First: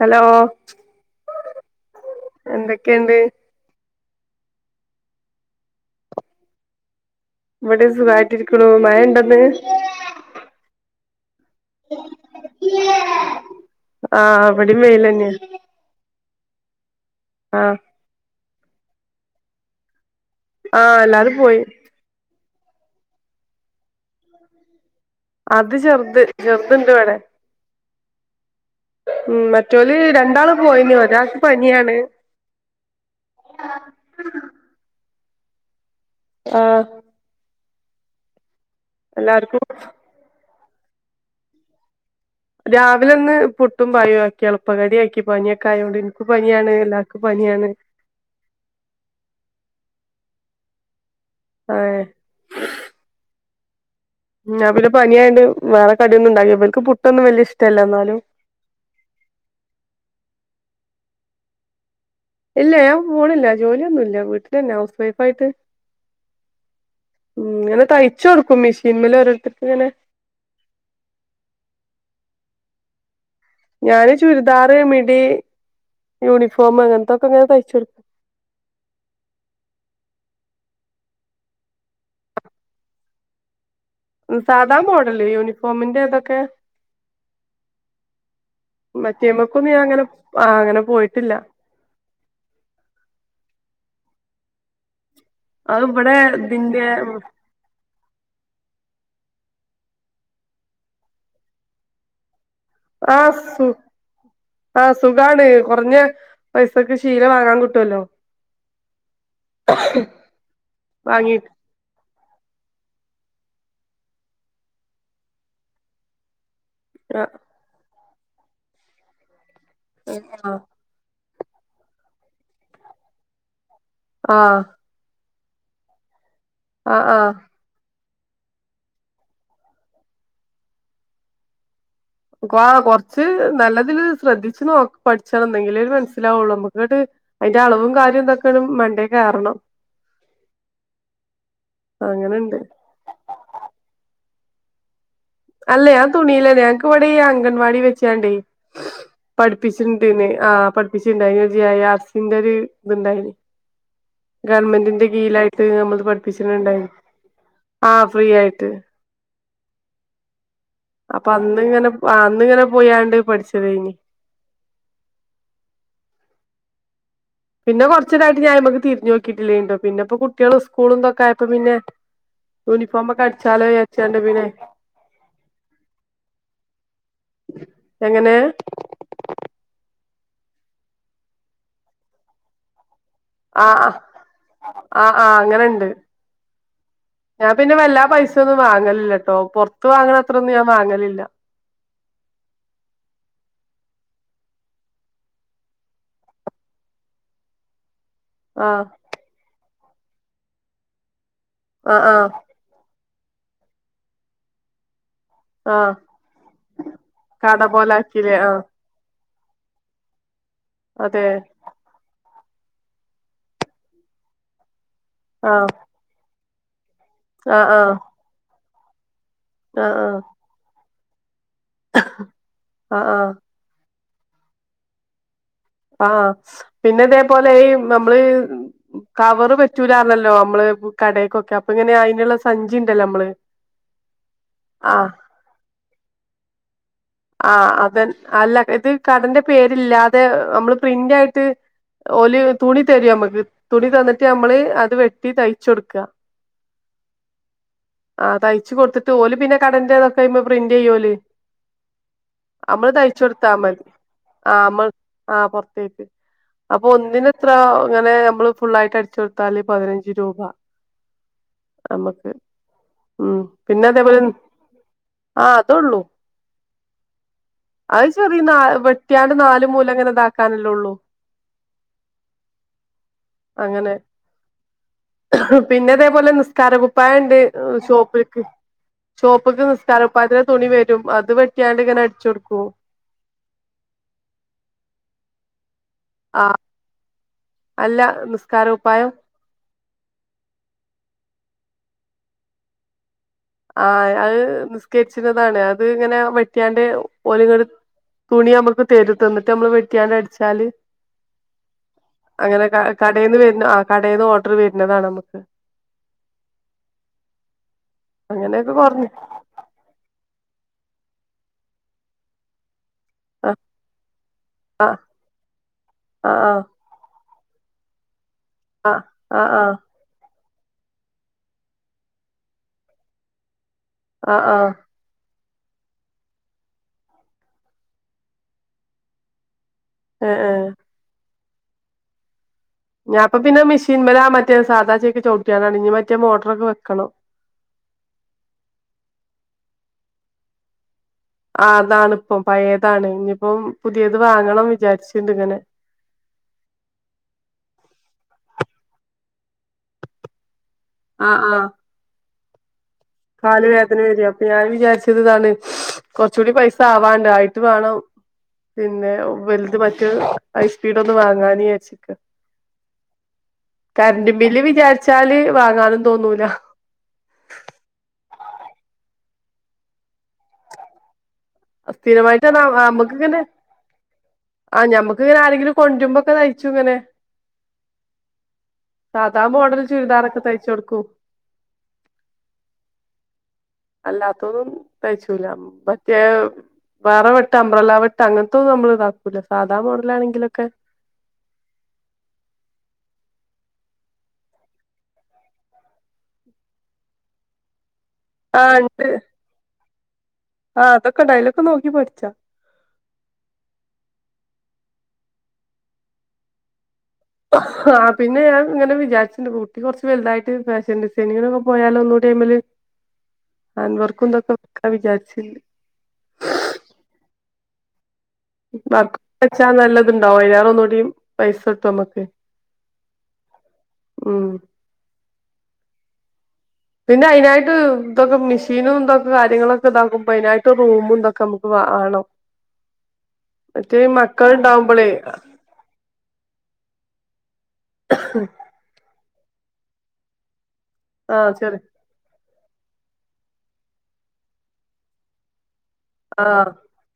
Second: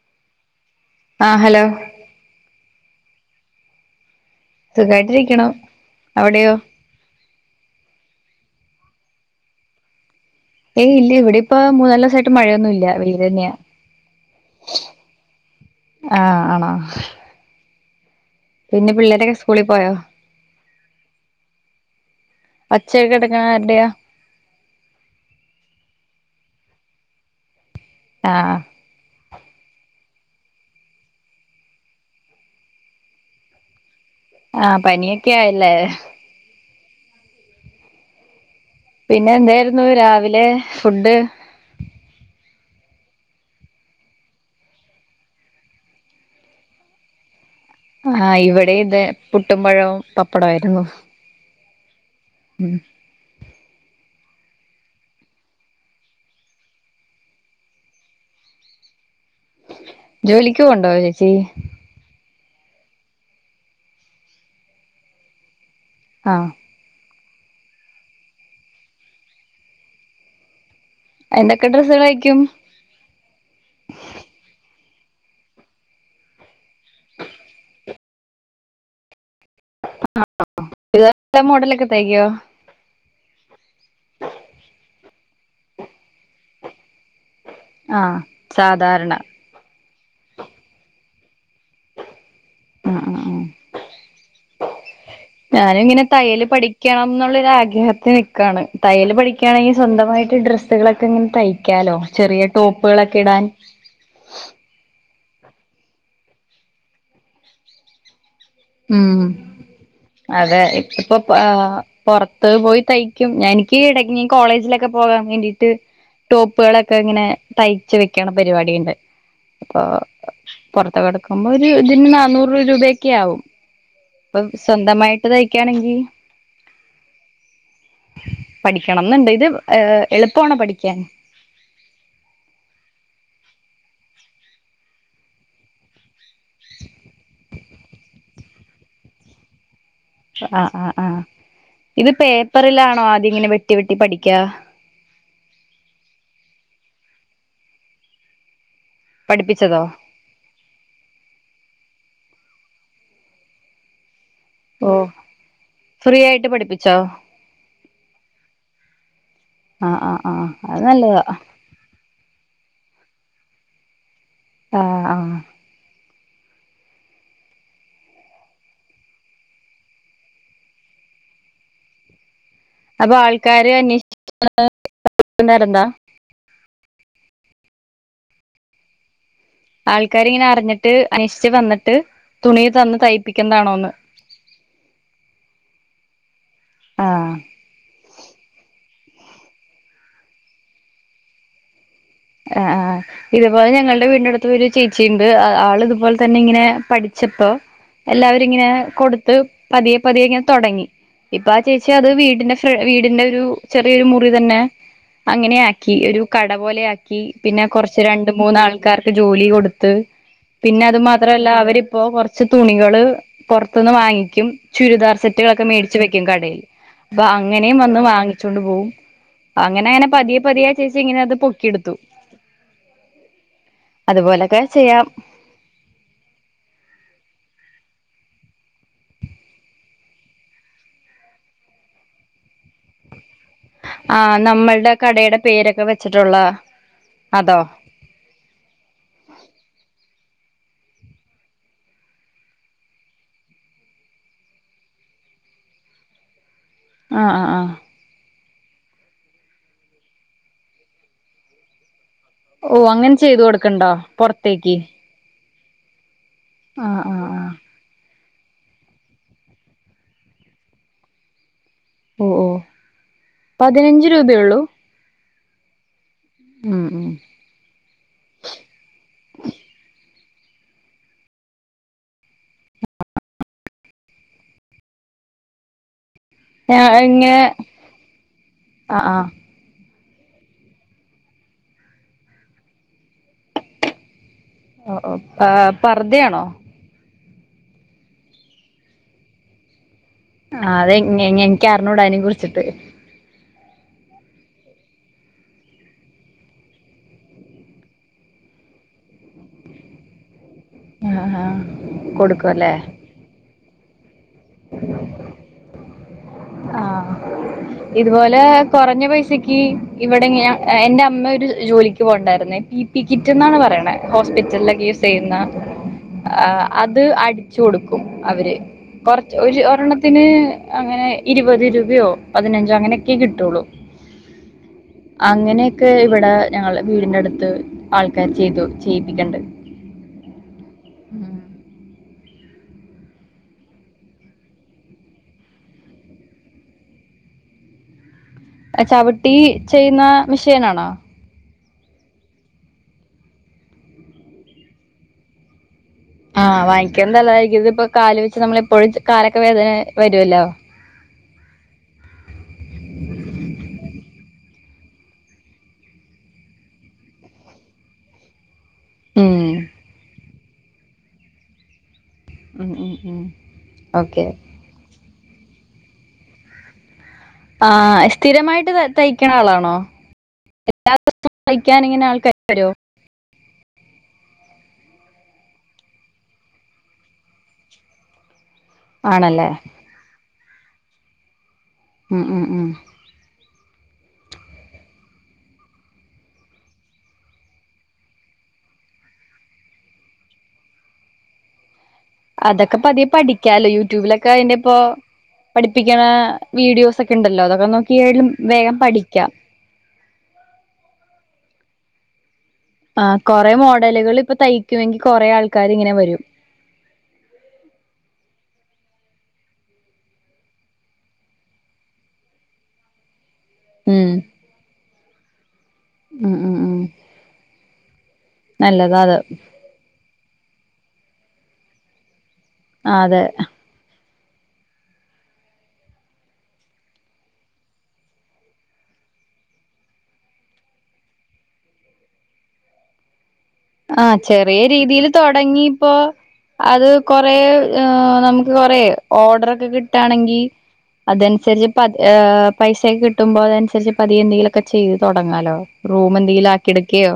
Hello ആഹ് hello എന്തെക്കെ ഇണ്ട്? സുഖായിട്ട് ഇരിക്കുണു. അവിടെയോ? ഇവിടിം സുഖമായിട്ട് ഇരിക്കുണു. മഴ ഇണ്ടോ ഇന്ന്? ഏയ് ഇല്ല ഇവിടി ഇ പ്പം മൂന്നാല് ദിവ്സായിട്ട് മഴയൊന്നും ഇല്ല വെയ്ലെന്നെയാ ആഹ് ഇവിടേം വെയിലന്നെയാ ആഹ് ആണോ? ആഹ് പിന്നെ പിള്ളേരൊക്കെ സ്കൂളി പോയോ? ആഹ് എല്ലാരും പോയി. ഒച്ചയൊക്കെ കേട്ട്ക്ക്ണ ആര്ടെയാ? അത് ചെറ്ത് ചെറ്ത് ഇണ്ട് ഇവെടെ ആഹ് ആഹ് ഉം മറ്റവല് രണ്ടാള് പോയിന്ന അത്രാക്ക് പനിയാണ് ആഹ പനിയൊക്കെ ആയില്ലേ ആഹ പിന്നെ എല്ലാർക്കും എന്തായിരുന്നു രാവിലെ ഫുഡ് രാവിലെ ഒന്ന് പുട്ടും പഴ ആക്കി എളുപ്പ കടി ആക്കി പനിയൊക്കെ ആയുകോണ്ട് എനക്ക് പനിയാണ് എല്ലാവർക്കും പനിയാണ് ആഹ് ഇവിടെ ഇത് പുട്ടും പഴവും പപ്പടയിരുന്നു ആഹ ഉ് അവല് പനിയായിണ്ട് വേറെ കടിയൊന്നുംണ്ടാക്കി ഇർക്ക് പുട്ടൊന്നും വലിയ ഇഷ്ടമല്ല എന്നാലും ജോലിക്ക ഉണ്ടാവോ ചേച്ചി ഇല്ല ഞാൻ പോണില്ല ജോലിയ ഒന്നുമ ഇല്ല വീട്ടിൽന്നെ ഹൗസ് വൈഫ് ആയിട്ട് ആഹ ഉം അങ്ങനെ തയ്ച്ചു കൊടുക്കും മെഷീൻമല ഓരുത്തർക്ക് ഇങ്ങനെ എന്തൊക്കെ ഡ്രസ്സൾ കഴിക്കും ഞാാന് ചുരിദാർ മിടി യൂണിഫോം അങ്ങനത്തൊക്കെ ഇങ്ങനെ തയ്ച്ച കൊടുക്കും ഇ നല്ല മോഡലൊക്കെ തേക്കോ സാധാ മോഡല് യൂണിഫോമിന്റെ ഇതൊക്കെ ആഹ സാധാരണ നീ അങ്ങനെ ആ അങ്ങനെ പോയിട്ടില്ല ആഹ ആ ആ ഞാനും അത് ഇങ്ങനെ ഇവിടെ തയ്യല് ഇതിന്റെ പഠിക്കണം എന്നുള്ള ആഗ്രഹത്തി നി ാണ് തയ്യൽ പഠിക്കുകയാണെങ്കിൽ സ്വന്തമായിട്ട് ഡ്രസ്സുകളൊക്കെ ഇങ്ങനെ തയ്ക്കാലോ ചെറിയ ടോപ്പുകളൊക്കെ ആശ ഇടാൻ ആഹ സുഖാണ് കുറഞ്ഞ പൈസക്ക് ശീലം വാങ്ങാൻ കിട്ടുവല്ലോ ഉം അതെ ഇപ്പൊ വാങ്ങി പുറത്ത് പോയി തയ്ക്കും ഞാ എനിക്ക് ഇടക്ക് കോളേജിലൊക്കെ പോകാൻ വേണ്ടീട്ട് ടോപ്പുകളൊക്കെ ആ ഇങ്ങനെ തയ്ച്ച് വെക്കണ പരിപാടി ഉണ്ട് അപ്പൊ ആഹ പുറത്ത കിടക്കുമ്പോൾ ഒരു ഇതിന് നന്നൂറ് രൂപയൊക്കെ ആകും ഇപ്പൊ ആ സ്വന്തമായിട്ട് തയ്ക്കാണെങ്കി ആഹ ആഹ പഠിക്കണംന്നണ്ട് ഇത് ഏ എളുപ്പണോ പഠിക്കാൻ കൊറച്ച് നല്ലതില് ശ്രദ്ധിച്ചച്ച് നോ പഠിച്ചണ എന്തെങ്കില ഒരു മനസ്സിലാവുള്ളൂ നമ്മുക്ക കേട്ട് അതിന്റെ അളവും കാര്യവും എന്തൊക്കെയാണ് മണ്ട കയറണം ആഹ ആ ആഹ് ഇത് അങ്ങനെണ്ട് പേപ്പറിലാണോ ആദ്യം ഇങ്ങനെ വെട്ടി വെട്ടി പഠിക്ക അല്ലേ തുണിയില ഞനക്ക് ഇവിടെ അംഗൻവാടി വെച്ചാണ്ടേ പഠിപ്പിച്ചതോ പഠിപ്പിച്ചിട്ടുണ്ട് ആഹ പഠിപ്പിച്ചിുണ്ടായി ജ ആസിന്റെ ഒരു ഇത്ണ്ടായിന് ഓ ഗവൺമെന്റിന്റെ കീഴായിട്ട് നമ്മൾ ഫ്രീ ആയിട്ട് പഠിപ്പിച്ചിണ്ടായിരുന്നു പഠിപ്പിച്ചോ ആ ഫ്രീ ആയിട്ട് ആ ആ ആ അപ്പൊ അന്ന് ഇങ്ങനെ അന്നിങ്ങനെ പോയാണ്ട് പഠിച്ചത് കഴിഞ് ആഹ ആ പിന്നെറച്ചരായിട്ട് ഞാൻമക്ക് തിരിഞ്ഞ നോട്ടില്ലുണ്ടോ പിന്നെപ്പ കുട്ടികും സ്കൂളുന്തൊക്കെയപ്പോ പിന്നെ അപ്പൊ യൂണിഫോമൊക്കടിച്ചലേ ആൾക്കാര് ചെലവിനെ പിന്നെ അന്വേഷിച്ചിട്ടുണ്ടായിരുന്നോ എങ്ങനെ ആൾക്കാർ ഇങ്ങനെ അറിഞ്ഞിട്ട് അനശ്ഠിച്ച് വന്നിട്ട് തുണി തന്ന് ത ആഹ് ആ ആ ആ് അങ്ങനെണ്ട് ആഹ് ഞ പിന്നെ വല്ല പൈസ ഒന്നും വാങ്ങലില്ല കേട്ടോ പുറത്ത് വാങ്ങണ അത്രൊന്നും ഞാൻ വാങ്ങലില്ല ആഹ ആഹ ഇതപോലെ ഞങ്ങളുടെ വീടിന്റെ അടുത്ത് ഒരു ചേച്ചിയ ഉണ്ട് ആൾ ഇതുപോലെ തന്നെ ഇങ്ങനെ പഠിച്ചപ്പോ എല്ലാവരും ഇങ്ങിനെ ആഹ് കൊടുത്ത് പതിയെ പതിയെ ഇങ്ങനെ തൊടങ്ങി ഇപ്പൊ ആ ചേച്ചി ആഹ് അത് ആഹ് വീടിന് ച് വീട്ന്റെ ഒരു ചെറിയ മുറി തന്നെ ആഹ് അങ്ങനെയാക്കി ഒരു കട പോലെ ആ ഈ കട പിന്നെ കൊറച്ച് രണ്ട് പോലാക്കില്ലേ ആഹ് മൂന്നാൾക്കാർക്ക് ജോലി കൊട്ത്ത് പിന്നെ അത് അതെ മാത്രവല്ല അവര് ഇപ്പോ കൊർച്ച് തുണികള് പൊർത്ത്ന്ന് വാങ്ങിക്കും ചുരിദാർ സെറ്റുകളൊക്കെ ആഹ് മേടി ച്ച് വെക്കും കടേൽ അപ്പൊ ആഹ് അങ്ങനേം ആഹ് വന്ന് വാങ്ങിച്ചാേണ്ട് പോവും ആഹ് അങ്ങനെങ്ങെനെ പതിയെ പതിയെ ചേച്ചി ഇങ്ങനത് പൊക്കി എട്ത്തു ആഹ് ആഹ് അതുപോലൊക്കെ ചെയ്യാം ആഹ് പിന്നെതേപോലെ ഈ നമ്മള് കവറ് പറ്റൂലാർഞ്ഞല്ലോ മ്മള് കടേക്കൊക്കെ അപ്പൊങ്ങന്യാ അയിന്ള്ള സഞ്ചിണ്ടല്ലാെ മ്മള് ആഹ് നമ്മൾടെ കടേടെ പേരൊക്കെ വെച്ചിട്ടുള്ള അതോ ആഹ് അതൻ അല്ല ഇത് കടന്റെ പേര്ല്ലാതെ നമ്മള് പ്രിന്റായിട്ട് ഓല് തുണി തെരും ഞമ്മക്ക് തുണി തന്നിട്ട് ഞമ്മള് അത് വെട്ടി തയ്ച്ചൊട്കാ [inaudible] ആഹ് ആഹ് ആഹ് ആഹ് തയ്ച്ച് കൊട്ത്ത്ട്ട് ഓല് പിന്നെ കടന്റേതൊക്കെയ്മെ പ്രിന്റെയ്യോല് ഓ അമ്മള് അങ്ങനെ ചെയ്തു തയ്ചൊട്ത്താമതി കൊടുക്കണ്ടോ ആഹ് പുറത്തേക്ക് മ്മൾ ആഹ് പൊർതോയിട്ട് അപ്പൊ ആ ആ ഒന്നിന് ആ ത്രോ ങ്ങെനെ അമ്മള് ഫുള്ളായിട്ട് അടിച്ചൊട്താല് പതിനഞ്ച് രൂപ ഓ അമ്മക്ക് ഓ ഉം പിന്നെ പതിനഞ്ച് അതേപോലെ രൂപയള്ളൂ ആഹ് അതൊള്ളൂ ഉം ഉം അത് ചെറീ നാ വെട്ട്യാണ്ട് നാല് മൂലങ്ങനെതാക്കാനല്ലെ ഒള്ളൂ അങ്ങനെ പിന്നെതേ പോലെ നി സ്കാര ഇങ്ങനെ കുപ്പായണ്ട് ഷോപ്പിൽക്ക് ആ ആ ഷോപ്പ്ക്ക് നിസ്കാരകുപ്പായത്തിന്റെ തുണി വെരും അത് വെ ട്ട്യാണ്ട്ങ്ങെനെ അട്ച്ചൊട്കും ഓഹ് ഓഹ് പാ പർദെയാണോ ആ അല്ല നിസ്കാര കുപ്പായം ആഹ് അത് ങ്ങെ ങ്ങെ എൻക്കർഞ്ഞൂടെ അയ്നെ കുർച്ചിട്ട് ആഹ് അത് നിസ്കര്ച്ച്ണതാണ് അത് ഇങ്ങെനെ വെട്ട്യാണ്ട് ഓല്ങ്ങെട് തുണി ഞമ്മക്ക് തരും തന്നിട്ട് നമ്മള് വെട്ട്യാണ്ട് അട്ച്ചാല് അഹ് ഹാ കൊട്ക്കുവല്ലേ കടേന്ന് വെര്ണ ആഹ് കടേന്ന് ഓഡ്ർ വെര്ണതാണമ്മക്ക് ആഹ് ഇതുപോലെ അങ്ങനെയൊക്കെ കൊറഞ്ഞ കൊറഞ്ഞ് പൈസയ് ക്കി ഇവടെങ്ങ്യ എന്റെ അമ്മ ഒര് ജോലിക്ക് പോക്ണ്ടായിര്ന്നേ പി ആ ക്കിറ്റ്ന്നാണ് പറയ്ണേ ഹോസ്പിറ്റൽലെക്കെ ആ യൂസെയ്യ്ന്ന ആ അത് അട് ച്ച് കൊട്ക്കും അവര് ആ കൊറച്ച് ആ ഒര് ഒരെണ്ണത്തിന് അങ്ങെനെ ഇരുപത് രൂപയോ പതിനഞ്ചോ അങ്ങനെക്കേ കിട്ടൊള്ളൂ അഹ് ആഹ് അങ്ങനെയെക്കെ ഇവടെ ഞങ്ങളെ വീടിന്റെ അട്ത്ത് ആൾക്കാര് ചെയ്തു ചെയ്യിപ്പിക്ക്ണ്ട് അഹ് ആഹ് ഞാപ്പ പിന്നെ മിഷീൻമലാ മറ്റേ സാധാചേക്ക് ചൗട്ട്യാണ്ടാണ് ഞ്ഞി മറ്റേ മോട്രാെക്കെ വെക്കണം എ ചവിട്ടീ ചെയ്യ്ന്നാ മിഷേനാണോ ആഹ് അതാണ്പ്പം പയേതാണ് ഇഞ്ഞിപ്പം പുത്യേത് വാങ്ങണം വിചാരിച്ണ്ട്ങ്ങെനെ ആഹ് വാങ്ങിക്ക്ണ്ത് തല്ലതായിരിക്കും ഇത് ഇപ്പൊ കാല് വെച്ച് നമ്മളെപ്പോഴും കാലൊക്കെ വേദനെ വരുവല്ലോ ആഹ് ആഹ് കാല് വേദന വെരും അപ്പൊ ഞാൻ വിചാര്ച്ചത് താണ് കൊർച്ചൂടി പൈസ ആവാണ്ട് ആയിട്ട് വാണം പിന്നെ ഉം. വൽത് മറ്റേ ഐസ്പീഡാെന്ന് വാങ്ങാന്ജാര്ച്ച്ക്കാ ഉം ഉം ഉം. ഓക്കെ. കര്ന്റും ബില്ല് വിചാര്ച്ചാല് വാങ്ങാനും തോന്നൂലാ ആഹ് സ്ഥിരമായ്ട്ട് ത തയ്ക്ണ ആളാണോ തയ്ക്കാൻ ഇങ്ങനെ ആൾക്കാര് സ്ഥിരമായിട്ട്ർഞ്ഞാ വരോ? അ അമ്മക്ക്ങ്ങെനെ ആഹ് ഞമ്മക്ക് ഇങ്ങെനെ ആരെങ്കിലും കൊണ്ട്ര്മ്പാെക്കെ തയ്ച്ചുങ്ങെനെ സാധാ ആണല്ലേ? മോഡല് ചുരിദാറൊക്കെ തയ്ച്ച് കൊട്ക്കും ഉം ഉം ഉം. അല്ലാത്തൊന്നും തയ്ചൂല മറ്റേ, വേറെവെട്ട് അംബ്രല വെട്ട് അങ്ങനത്തൊന്നും നമ്മൾ ഇതാക്കൂല്ല. സാധാണ മോഡലാണെങ്കിലൊക്കെ, അതക്കെ പതിയെ പഠിക്കാലോ. യൂട്യൂബിലൊക്കെ അയിന്റെ ഇപ്പോ. പഠിപ്പിക്കണ വീഡിയോസ് ഒക്കെ ഉണ്ടല്ലോ, അതൊക്കെ നോക്കിയാലും. ആ വേഗം ഇണ്ട്. പഠിക്കാം. ആ അതൊക്കെ ണ്ടയില് അയ്ലൊക്കെ നോക്കി പഠിച്ചാ. ആ കൊറേ മോഡലുകല് ഇപ്പ തയ്ക്കുമെങ്കിൽ കൊറേ ആൾക്കാര് ഇങ്ങനെ വരും. ആ പിന്നെ ഞാൻ ഇങ്ങനെ വിചാരിച്ചിണ്ട്, കുട്ടി കൊറച് വലുതായിട്ട് ഫാഷൻ ഡിസൈനിങ്ങൊക്കെ, പോയാലോ ഒന്നുകൂടി അയ്‌മല്. ഹാൻഡ് ഉം. വർക്കുംന്തൊക്കെ [unintelligible] വിചാരിച്ചി. ഉം ഉം ഉം. നല്ലതാ അത്. ടിച്ചാ നല്ലതുണ്ടാവും. [unintelligible] ഒന്നൂടീം പൈസ കിട്ടും നമ്മക്ക്. ആഹ് അതെ. ഉം. പിന്നെ അയ്നായിട്ട് ഇതൊക്കെ മെഷീനും ഇന്തൊക്കെ കാര്യങ്ങളൊക്കെ ഇതാക്കുമ്പ, അതിനായിട്ട് റൂമും ഇന്തൊക്കെ നമുക്ക് വേണം. [inaudible] മറ്റേ ആഹ് ചെറിയ മക്കളുണ്ടാവുമ്പോളേ രീതിയില് തൊടങ്ങിപ്പോ, അത് കൊറേ നമുക്ക് കൊറേ, ഓർഡറൊക്കെ കിട്ടാണെങ്കിൽ ആഹ് അതനുസരിച്ച് ചെറി പ ഏഹ് പൈസക്കെ കിട്ടുമ്പോ അതനുസരിച്ച് പതിയെന്തെങ്കിലും ഒക്കെ ചെയ്ത് തുടങ്ങാലോ. റൂമന്തേലും ആഹ് ആക്കി എടുക്കയോ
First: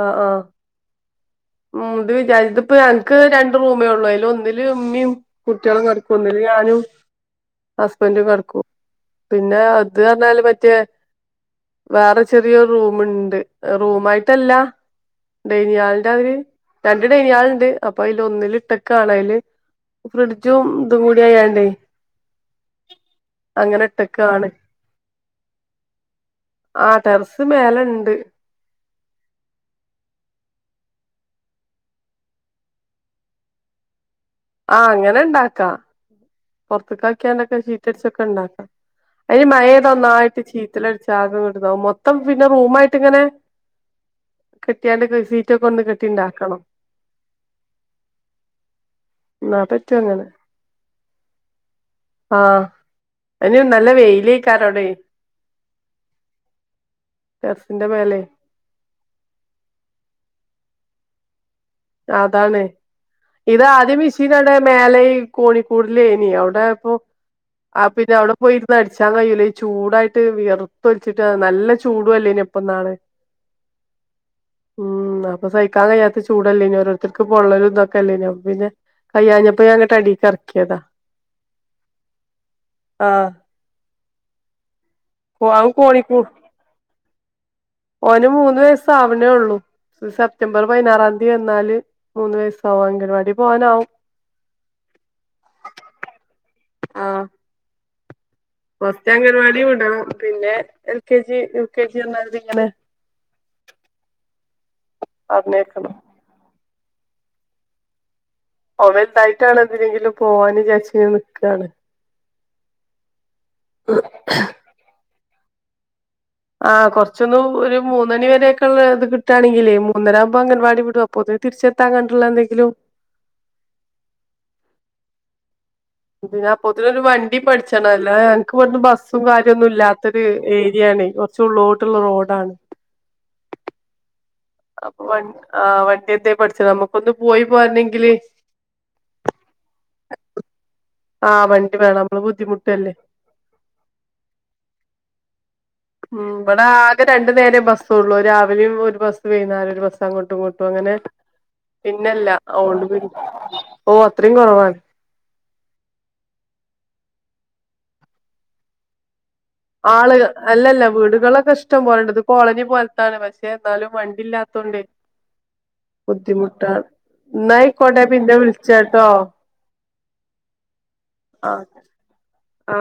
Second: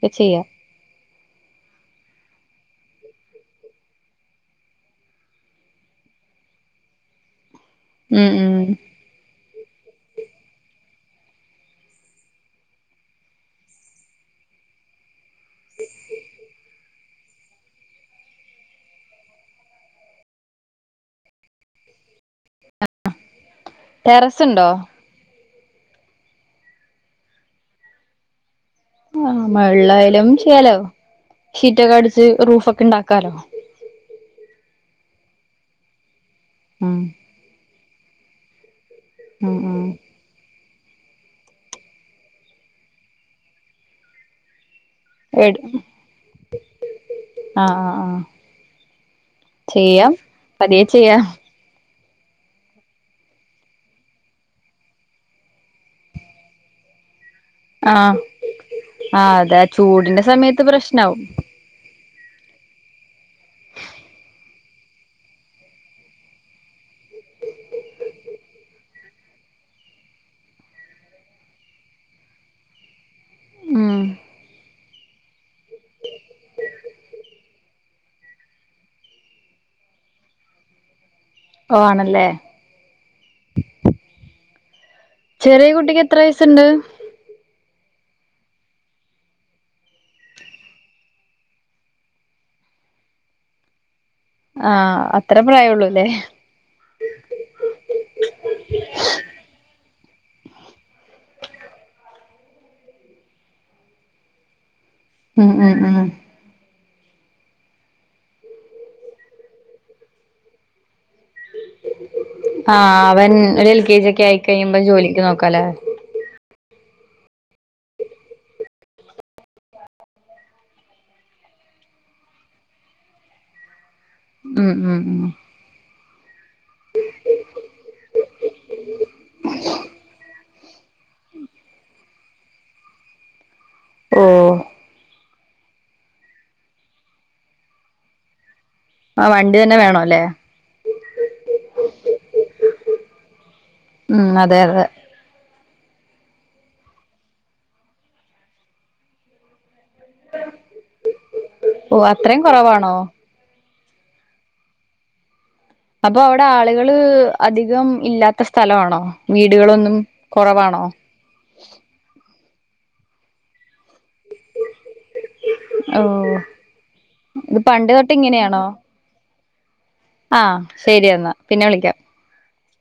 ക്കെ ആഹ് ആഹ് ചെയ്യാ. ഉം ഇത് വിചാരിച്ച ഇതിപ്പ ഞങ്ങക്ക് രണ്ട് റൂമേ ഉള്ളൂ. അയില് ഒന്നില് ഇമ്മീം, കുട്ട്യോളും കടക്കും. ഒന്നില് ഞാനും ഹസ്ബന്റും ഉം ഉം കടക്കും. പിന്നെ അത് പറഞ്ഞാല് മറ്റേ വേറെ ചെറിയ റൂമുണ്ട്. റൂമ് ആയിട്ടല്ല. ഡനിയാൾ എന്ത അവര്. രണ്ട് ഡയനിങ്ങ് ഹാളുണ്ട് അപ്പൊ അയ്ല് ഒന്നില് ഇട്ടകാണ് അയില്. ഫ്രിഡ്ജും ഇതും കൂടിയായാണ്ടേ. അങ്ങനെ ഇട്ടകാണ്. ടെറസുണ്ടോ ആഹ് ടെറസ് മേലേണ്ട്. ആ വെള്ളായാലും ചേലോ. ഷീറ്റൊക്കെ അടിച്ച് റൂഫ് ഒക്കെ ഉണ്ടാക്കാലോ. ആഹ് അങ്ങനെ ഉണ്ടാക്കാം. ഉം പൊറത്തക് ആക്കിയാണ്ടൊക്കെ ഷിറ്റടിച്ചൊക്കെ ഉണ്ടാക്കാം. അതിന് ഉം ഉം മഴതൊന്നായിട്ട് ചീറ്റ ത്തിലടിച്ചാകെങ്ങാട്ട് ഇതാകും. മൊത്തം പിന്നെ റൂമായിട്ടിങ്ങനെ, കെട്ടിയാണ്ട്ക്കെ എട് സിറ്റൊക്കെ ഒന്ന് കെട്ടിണ്ടാക്കണം. ആഹ് ആഹ് ആഹ് എന്നാ ചെയ്യാം പറ്റുംങ്ങനെ. പതിയെ ചെയ്യാ. ആഹ് അയിന് നല്ല വെയിലേക്കാരോടെ. [inaudible] ആഹ് മേലെ ആ അതാ ചൂടിന്റെ സമയത്ത് പ്രശ്നാവും. അതാണ്. ഇത് ആദ്യം മിഷീൻ അടെ മേലെയി കോഴിക്കൂടിലേനി അവിടെ ഇപ്പൊ. ആ പിന്നെ അവിടെ പോയിർന്ന് അടിച്ചാൻ കയൂലാ. ഈ ചൂടായിട്ട് വിയർത്തു ഒലിച്ചിട്ട് നല്ല ചൂ ടും അല്ലേനോ പ്പനാള്. ഉം ഉം അപ്പൊ സഹിക്കാൻ കയ്യാതാ ചൂട്. [unintelligible] ഓരോരുത്തർക്ക് പൊള്ള ഇന്നൊക്കെ അല്ലയ്ന്നോ. പിന്നെ കയ്യാഞ്ഞപ്പോ ഞാനിങട്ട് അടിക എറക്കിയതാ. [unintelligible] ണല്ലേ. ആഹ് അവൻ ചെറിയ കുട്ടിക്ക് എത്ര കോണിക്കൂ വയസ്സുണ്ട്? ഓന് മൂന്ന് വയസ്സാവണേ ഉള്ളൂ. സെപ്റ്റംബർ പതിനാറാംതി, വന്നാല് മൂന്ന് വയസാവും. അംഗൻവാടി പോകാനാവും. ആ അത്രേം പ്രായള്ളൂല്ലേ. ആഹ് കൊർച് അംഗൻവാടിവിടണം പിന്നെ L K G U K G എന്നതിരിങ്ങനെ [inaudible] അ അ അഹ് ഓ വെലതായിട്ടാണം ന്തിനെങ്കിലും പോവാന് വിചാരിച്ചിങ്ങനെ ആഹ് വൻ ഒരു എൽ കെ ജി ഒക്കെ ആയിക്കഴിയുമ്പ ജോലിക്ക് നോക്കാല്ലേ. ആഹ് കുറച്ചൊന്ന് ഒരു മൂന്നണി വരെയൊക്കെ ഉള്ളത് കിട്ടുകണെങ്കിലേ മൂന്നര ആകുമ്പോ അംഗൻവാടി വിടും. പ്പോതിന് തിരിചെത്താൻ കണ്ടുള്ള ന്തെങ്കിലും ഉം ഉം പിന്നെ അപ്പത്തിനൊരു വണ്ടി പഠിച്ചണം ല്ല ഞങ്ങക്ക് ബസ്സും കാര്യം ഒന്നും ഇല്ലാത്തൊരു ഏര്യ ആണ് ഉള്ളോട്ടുള്ള റോഡാണ് ഓ അപ്പൊ വൺആ വണ്ടിന്തെ പഠിച്ചണം നമുക്കൊന്ന് പോയി പോരണങ്കില് ആ വണ്ടി തന്നെ വേണൊ ല്ലേ ആ വണ്ടി വേണം നമ്മള് ബുദ്ധിമുട്ട്ല്ലേ അ അതെ തെ ഉ ബടെ ആകെ രണ്ടു നേരെ ബസ്സൊ ള്ളു രാവിലിം ഒരു ബസ്സ് വൈന്നേരൊ രു ബസ്സ് അങ്ങോട്ടു ഇങ്ങട്ടും അങ്ങനെ ഓ പിന്നല്ല. അത്രയും കുറവാണോ ഓ അത്രീം കൊറവാ. അപ്പൊ അവടെ ആളുകള് അധികം ഇല്ലാത്ത സ്ഥലണോ ആള് അല്ലല്ല വീടുകളൊക്കെ ഇഷ്ടം പോലണ്ട് ത് കോളനി പോലത്താണ് പക്ഷെ എന്നാലും വ ഇല്ലാത്തോണ്ടെ ഓ ബുദ്ധിമുട്ടാണ്. ന്നാ ഇത് പണ്ട് യ്ക്കോട്ട ഞാ തൊട്ട് പിന്നെവിളിച്ചാ ട്ടോ ആഹ ശരി എന്നാ പിന്നെ വിളിക്കാം ആ